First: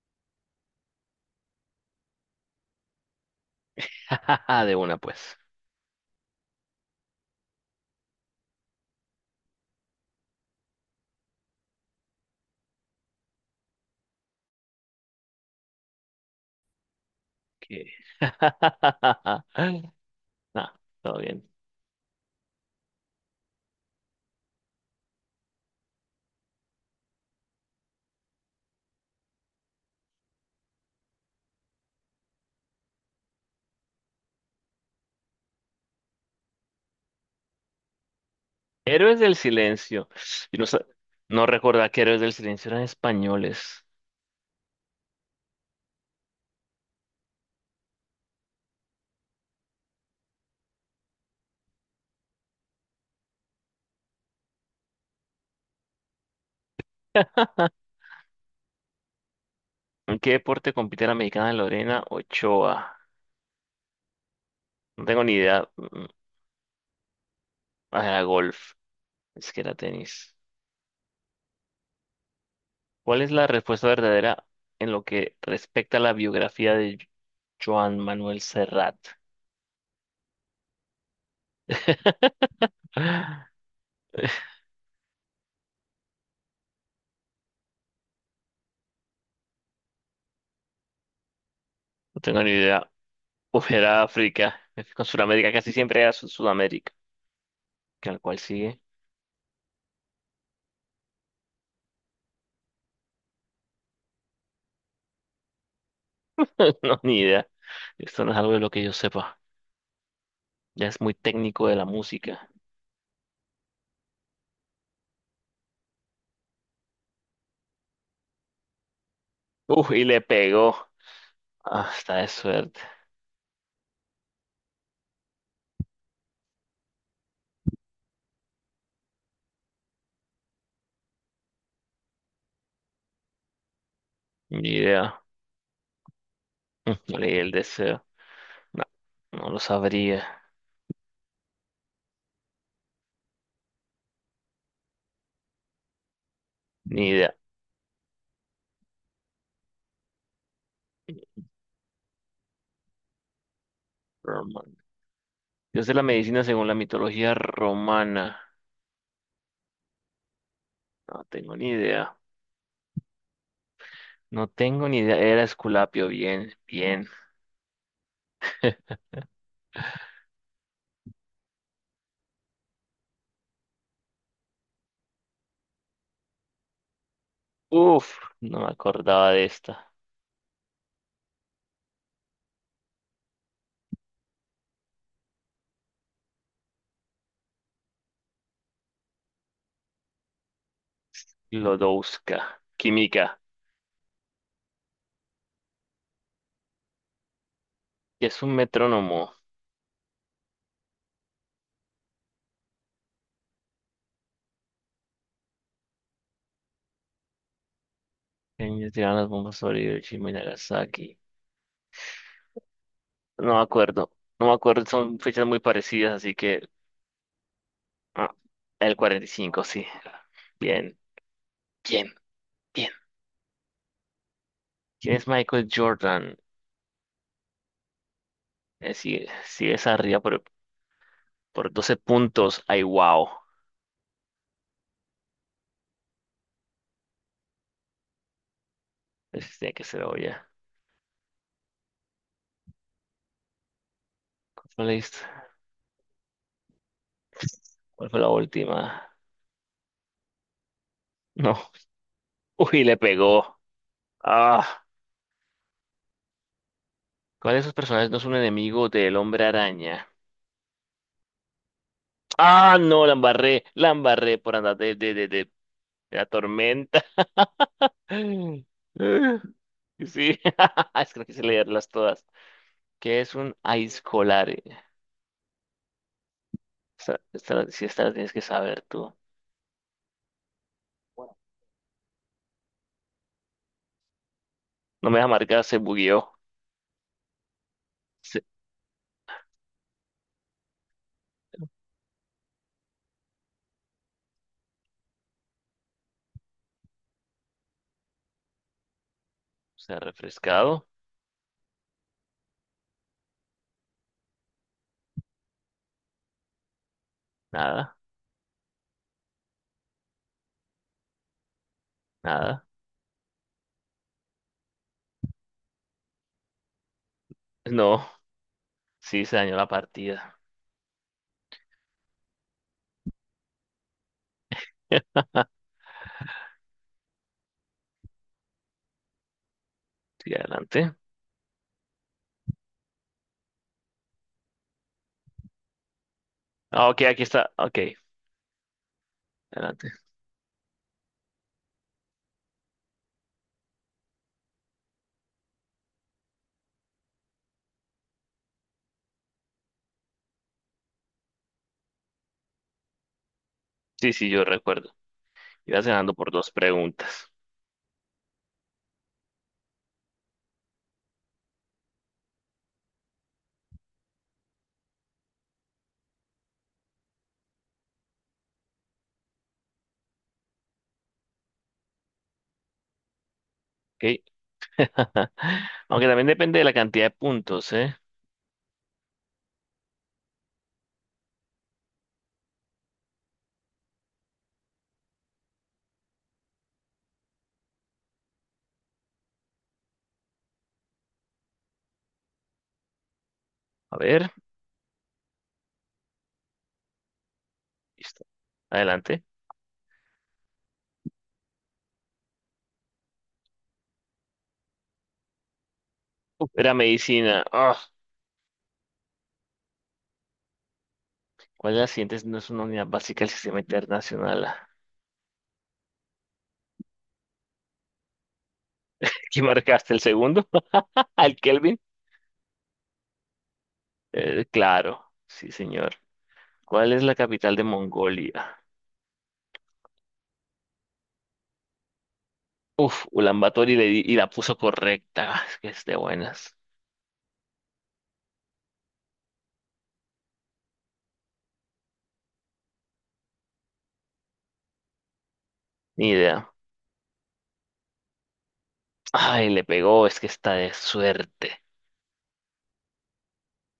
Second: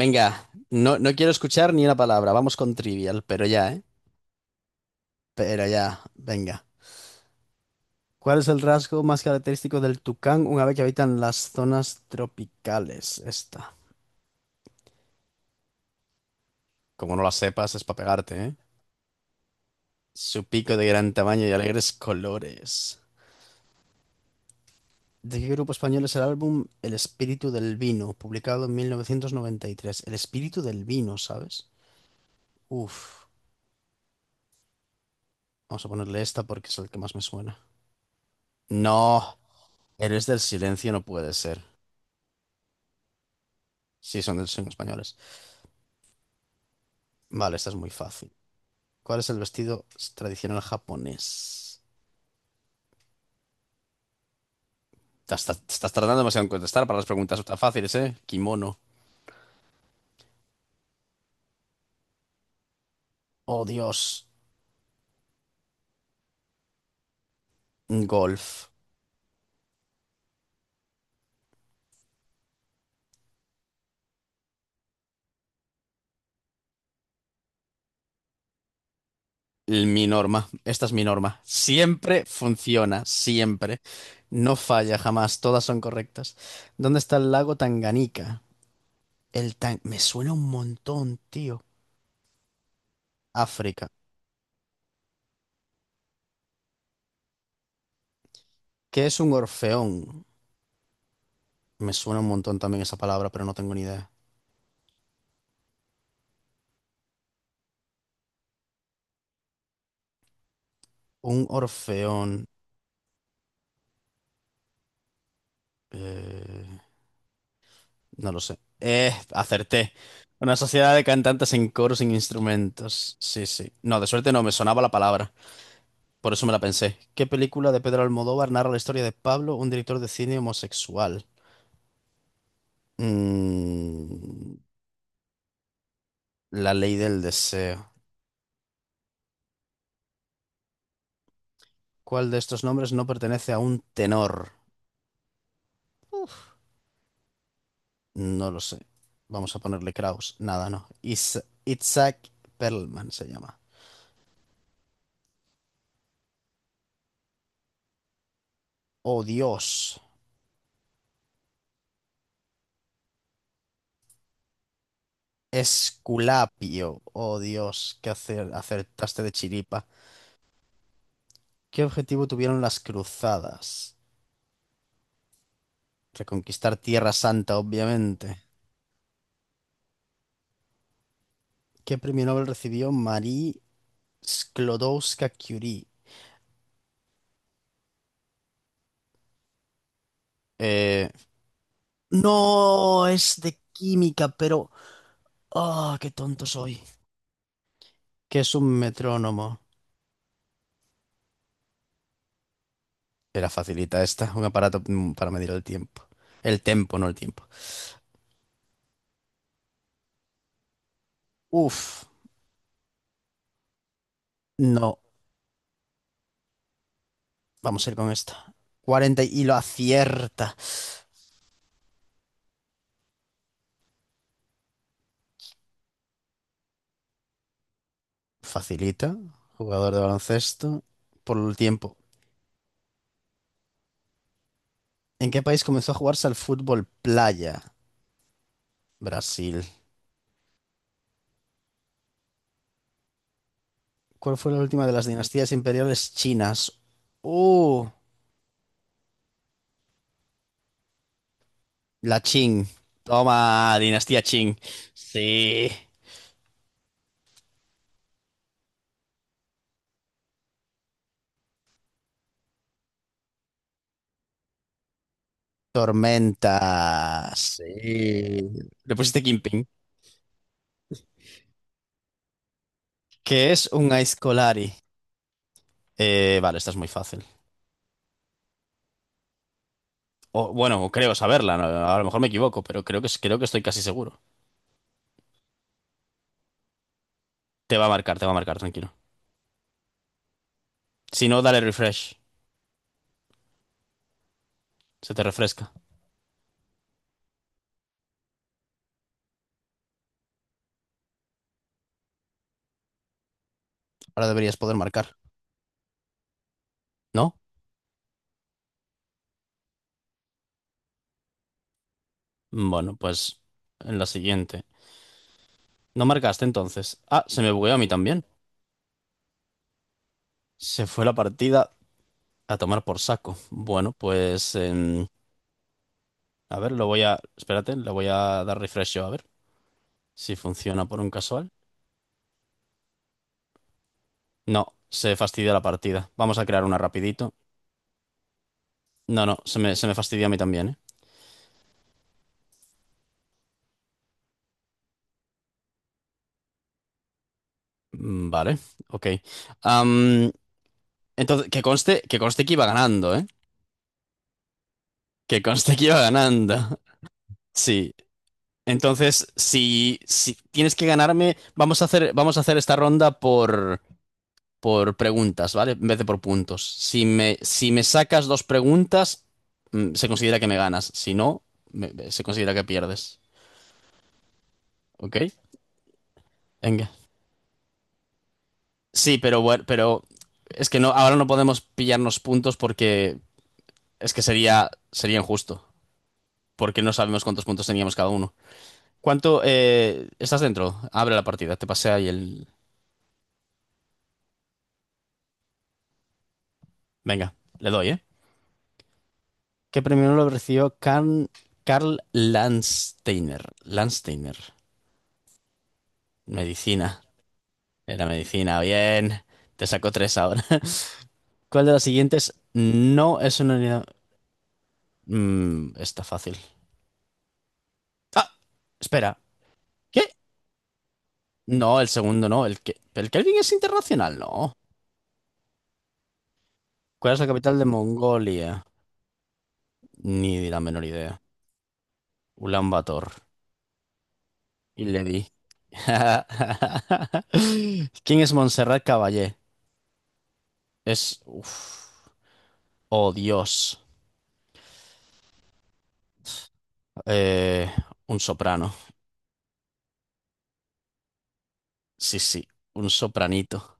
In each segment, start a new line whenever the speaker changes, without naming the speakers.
Venga, no, no quiero escuchar ni una palabra. Vamos con trivial, pero ya, ¿eh?
De una, pues.
Pero ya, venga. ¿Cuál es el rasgo más característico del tucán, una vez que habita en las zonas tropicales? Esta. Como no la sepas, es
Que-
para pegarte, ¿eh? Su
No,
pico de gran
todo
tamaño
bien.
y alegres colores. ¿De qué grupo español es el álbum El espíritu del vino, publicado en 1993? El espíritu del vino, ¿sabes? Uf. Vamos a ponerle esta porque es el que más me suena.
Héroes del
No,
Silencio.
eres del
Y no, sa-
silencio no puede
no
ser.
recordaba que Héroes del Silencio eran españoles.
Sí, son españoles. Vale, esta es muy fácil. ¿Cuál es el vestido tradicional japonés? Te estás tardando demasiado en contestar para las preguntas tan fáciles, ¿eh? Kimono.
¿En qué deporte compite la mexicana Lorena Ochoa?
Oh, Dios.
No tengo ni idea. Ah, golf.
Golf.
Es que era tenis. ¿Cuál es la respuesta verdadera en lo que respecta a la biografía de Joan Manuel Serrat?
Mi norma. Esta es mi norma. Siempre funciona, siempre. No falla jamás, todas son correctas. ¿Dónde está el lago Tanganica? El tan... Me suena un montón, tío.
No tengo ni idea. Uf,
África.
era África. Con Sudamérica casi siempre era Sudamérica. Que al cual sigue.
¿Qué es un orfeón? Me suena un montón también esa palabra, pero no tengo ni idea.
No, ni idea. Esto no es algo de lo que yo sepa. Ya es muy
Un
técnico de la
orfeón.
música.
Eh, no lo sé.
Uf,
Acerté.
y le
Una
pegó.
sociedad de cantantes en
Ah,
coro sin
está de suerte.
instrumentos. Sí, sí. No, de suerte no, me sonaba la palabra. Por eso me la pensé. ¿Qué película de Pedro Almodóvar narra la historia de Pablo, un director de cine homosexual? Mm,
Ni idea.
La ley
No
del
leí el
deseo.
deseo. No, no lo sabría.
¿Cuál de estos nombres no pertenece a un tenor?
Ni idea.
No lo sé. Vamos a ponerle Kraus. Nada, no. Isaac Perlman se llama.
Romano. Dios de la medicina según la mitología romana.
Oh, Dios.
No tengo ni idea. No tengo ni idea. Era Esculapio. Bien,
Esculapio.
bien.
Oh Dios, que acertaste de chiripa. ¿Qué objetivo tuvieron las cruzadas? Reconquistar Tierra Santa,
Uf,
obviamente.
no me acordaba de esta.
¿Qué premio Nobel recibió Marie Sklodowska-Curie? Eh,
Lodowska.
no,
Química.
es de química, pero... ¡Ah, qué tonto soy!
Que
¿Qué
es
es
un
un
metrónomo.
metrónomo? Era facilita esta, un aparato para medir el tiempo. El tempo, no el tiempo.
Ellos tiraron las bombas sobre Hiroshima y Nagasaki.
Uf,
No me acuerdo. No me acuerdo,
no,
son fechas muy parecidas, así que
vamos a ir con
ah,
esta.
el
40 y lo
45, sí.
acierta.
Bien, bien, bien. ¿Quién es Michael Jordan?
Facilita,
Sigue, sigue
jugador
esa
de
arriba
baloncesto, por el
por
tiempo.
12 puntos. Ay, wow.
¿En qué país comenzó a jugarse al fútbol playa?
Ese
Brasil.
tiene que ser obvia.
¿Cuál fue la
¿Cuál fue
última de
la,
las
hist-
dinastías imperiales chinas? Uh,
¿Cuál fue la última? No.
la Qing.
Uy, le pegó.
Toma, dinastía Qing.
Ah.
Sí.
¿Cuál de esos personajes no es un enemigo del Hombre Araña? Ah, no, la embarré por andar de la tormenta.
Tormenta. Sí. Le pusiste Kingpin.
Sí, es que no quise leerlas todas. ¿Qué es
¿Qué
un
es un
aizcolare?
Aizkolari? Vale, esta es muy fácil.
Sí, esta la tienes que saber tú.
O, bueno, creo
Bueno,
saberla, ¿no? A lo mejor me equivoco, pero creo que estoy casi seguro.
no me deja marcar, se bugueó.
Te va a marcar, te va a
Se,
marcar, tranquilo. Si no, dale refresh. Se te refresca.
Se ha refrescado.
Ahora deberías poder marcar. ¿No?
Nada, nada.
Bueno, pues en la siguiente. No marcaste entonces. Ah, se me bugueó a mí
No,
también.
sí, se dañó la partida.
Se fue la partida a tomar por saco. Bueno, pues... a ver, lo voy a... Espérate, le voy a dar refresh yo a ver
Sí,
si funciona
adelante.
por un casual. No, se fastidia la partida. Vamos a crear una
Ah, ok, aquí
rapidito.
está. Ok,
No, no, se me, se
adelante.
me fastidia a mí también, ¿eh? Vale, ok. Am, entonces, que conste, que conste que iba ganando, ¿eh?
Sí, sí, yo recuerdo.
Que conste
Ibas
que iba
ganando por dos
ganando.
preguntas.
Sí. Entonces, si tienes que ganarme, vamos a hacer esta ronda por preguntas, ¿vale? En vez de por puntos. Si me sacas dos preguntas, se considera que me ganas. Si no, se considera que pierdes.
Ok.
¿Ok?
Aunque también depende de la
Venga.
cantidad de puntos, ¿eh?
Sí, pero bueno, pero es que no, ahora no podemos pillarnos puntos porque es que sería, sería injusto. Porque no sabemos cuántos puntos teníamos cada uno. ¿Cuánto, estás dentro? Abre la partida, te pasé ahí el.
A ver,
Venga, le doy, ¿eh?
listo. Adelante.
¿Qué premio lo recibió Karl Landsteiner? Landsteiner.
Uf, era
Medicina.
medicina. Ah,
Era medicina. Bien. Te sacó tres ahora. ¿Cuál de
¿cuál de
las
las siguientes
siguientes
no es una unidad
no
básica del
es una
sistema
unidad?
internacional?
Está fácil. Ah, espera.
¿Aquí marcaste el
¿Qué?
segundo? ¿Al Kelvin?
No, el segundo no. El, que, el Kelvin es internacional, no.
Claro, sí, señor. ¿Cuál es
¿Cuál
la
es la
capital
capital
de
de
Mongolia?
Mongolia? Ni la menor idea.
Uf,
Ulaanbaatar.
Ulaanbaatar y, y la puso
Y le di.
correcta. Es que es de buenas.
¿Quién es Montserrat Caballé? Es... uf. Oh, Dios.
Ni idea.
Eh, un soprano.
Ay, le pegó, es que está de suerte.
Sí, sí, un sopranito.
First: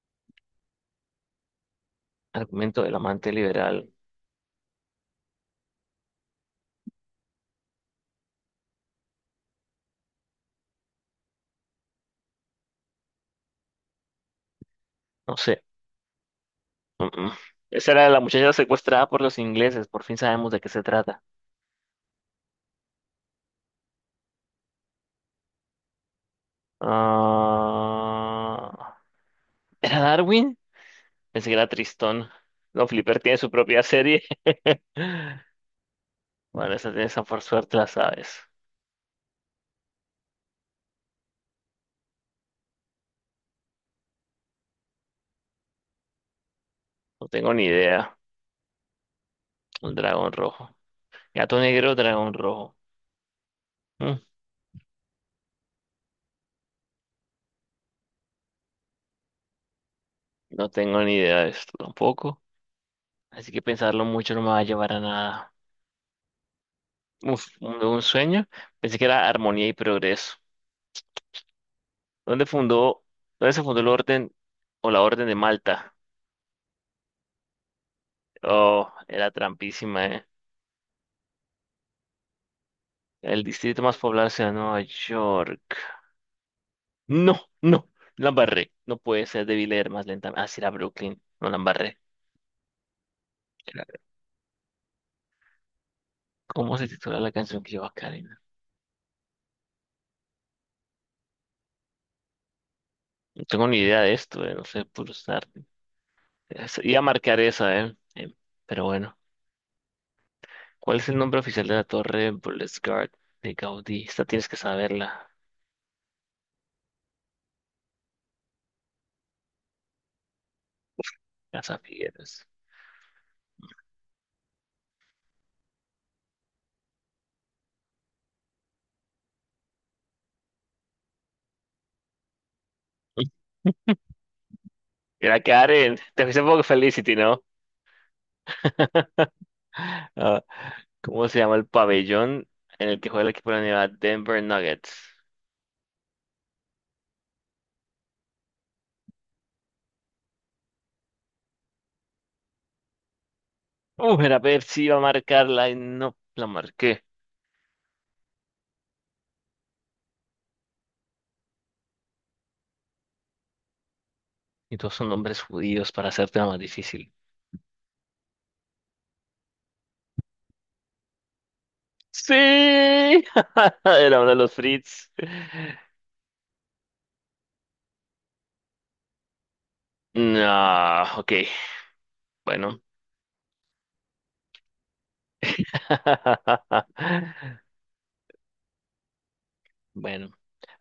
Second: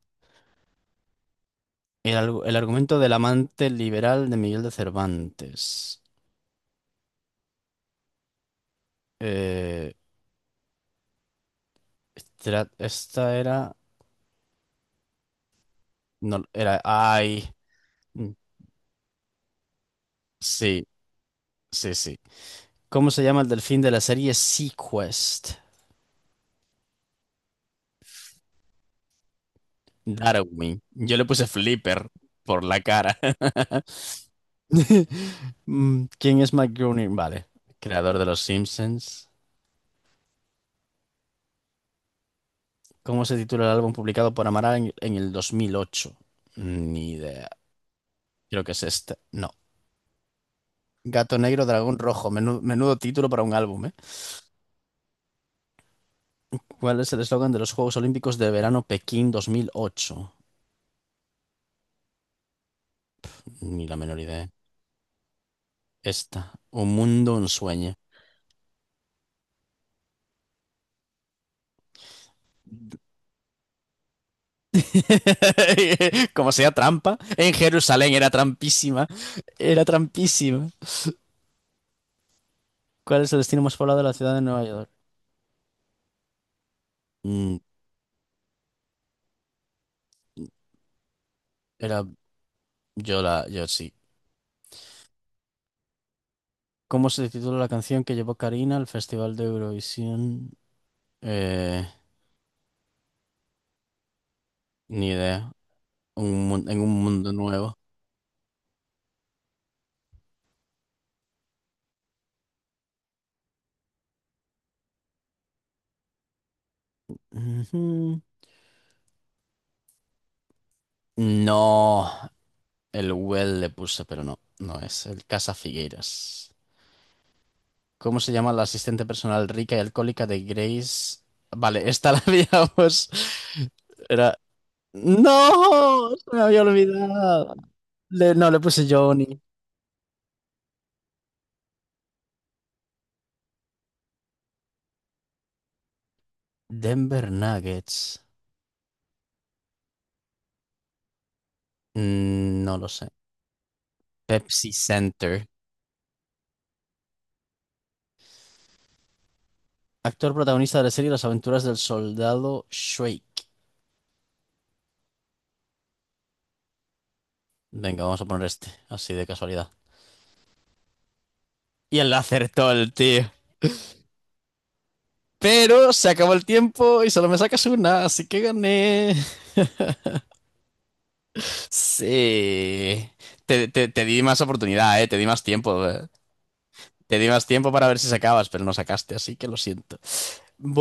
El, el
Argumento del
argumento del
amante
amante
liberal.
liberal de Miguel de Cervantes. Eh, esta, era...
No sé.
No, era...
Uh-uh.
Ay.
Esa era la
mm,
muchacha secuestrada por los ingleses, por fin sabemos de qué se
Sí,
trata.
sí, sí. ¿Cómo se llama el delfín de la serie Sequest?
Ah, ¿era Darwin?
Darwin. Yo le puse
Pensé que era
Flipper
Tristón.
por la
No,
cara.
Flipper tiene su propia serie.
¿Quién es Mike
Bueno, esa,
Groening?
esa por
Vale.
suerte la
Creador de
sabes.
Los Simpsons. ¿Cómo se titula el álbum publicado por Amaral en el 2008? Ni
No
idea.
tengo ni idea.
Creo que es este. No.
Un dragón rojo.
Gato
Gato
negro,
negro,
dragón rojo.
dragón rojo.
Menudo, título para un álbum, ¿eh?
Mm,
¿Cuál es el eslogan de los Juegos Olímpicos de Verano Pekín 2008?
No tengo ni idea de esto tampoco. Así que
Ni la
pensarlo
menor
mucho no
idea.
me va a llevar a nada.
Esta. Un mundo,
Uf,
un sueño.
un sueño. Pensé que era armonía y progreso. ¿Dónde fundó, ¿Dónde se fundó el orden o la Orden de Malta?
Como sea trampa. En Jerusalén era
Oh,
trampísima.
era
Era
trampísima, ¿eh?
trampísima. ¿Cuál es el
El
destino más
distrito más
poblado de la
poblado
ciudad de
sea
Nueva
Nueva
York?
York. No,
Mm,
no, la embarré. No puede ser, debí leer más lentamente. Ah, sí, era Brooklyn, no la embarré.
era yo la, yo sí.
Era- ¿Cómo se
¿Cómo
titula
se
la
titula
canción
la
que lleva
canción que llevó
Karina?
Karina al Festival de Eurovisión? Eh,
No tengo ni idea de esto, no sé
ni
pulsar.
idea. En
Iba
un
a
mundo
marcar
nuevo.
esa, ¿eh? Pero bueno. ¿Cuál es el nombre oficial de la torre Burles Gard de Gaudí? Esta tienes que saberla.
Ujú.
Casa
No,
Figueres.
el Well le puse, pero no, no es el Casa Figueiras. ¿Cómo se llama la asistente personal rica y alcohólica de Grace? Vale, esta la habíamos. Era.
Era quedar en,
¡No!
te
Se me
fuiste
había
por Felicity, ¿no?
olvidado. No, le puse Johnny.
Ah, ¿cómo se llama el pabellón en el que juega el equipo de la Universidad Denver Nuggets?
Denver Nuggets. No lo sé.
Era
Pepsi
Pepsi, iba a
Center.
marcarla y no la marqué.
Actor protagonista de la serie Las aventuras del soldado Shake.
Y todos son nombres judíos para hacerte más difícil.
Venga, vamos a poner este, así de casualidad. Y él la
¡Sí!
acertó el tío.
Era uno de los Fritz.
Pero se acabó el tiempo y solo me sacas una, así que gané.
No, ok, bueno.
Sí. Te di más oportunidad, eh. Te di más tiempo. Eh. Te di más tiempo para ver si sacabas, pero no sacaste, así que lo siento.
Bueno,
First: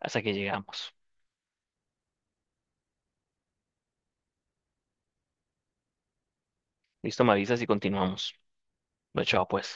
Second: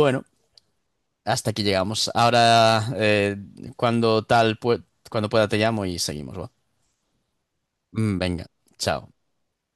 hasta que llegamos.
hasta aquí llegamos. Ahora, cuando tal, cuando pueda te llamo y seguimos, ¿va?
Listo, me avisas y continuamos.
Venga, chao.
Lo chao, pues.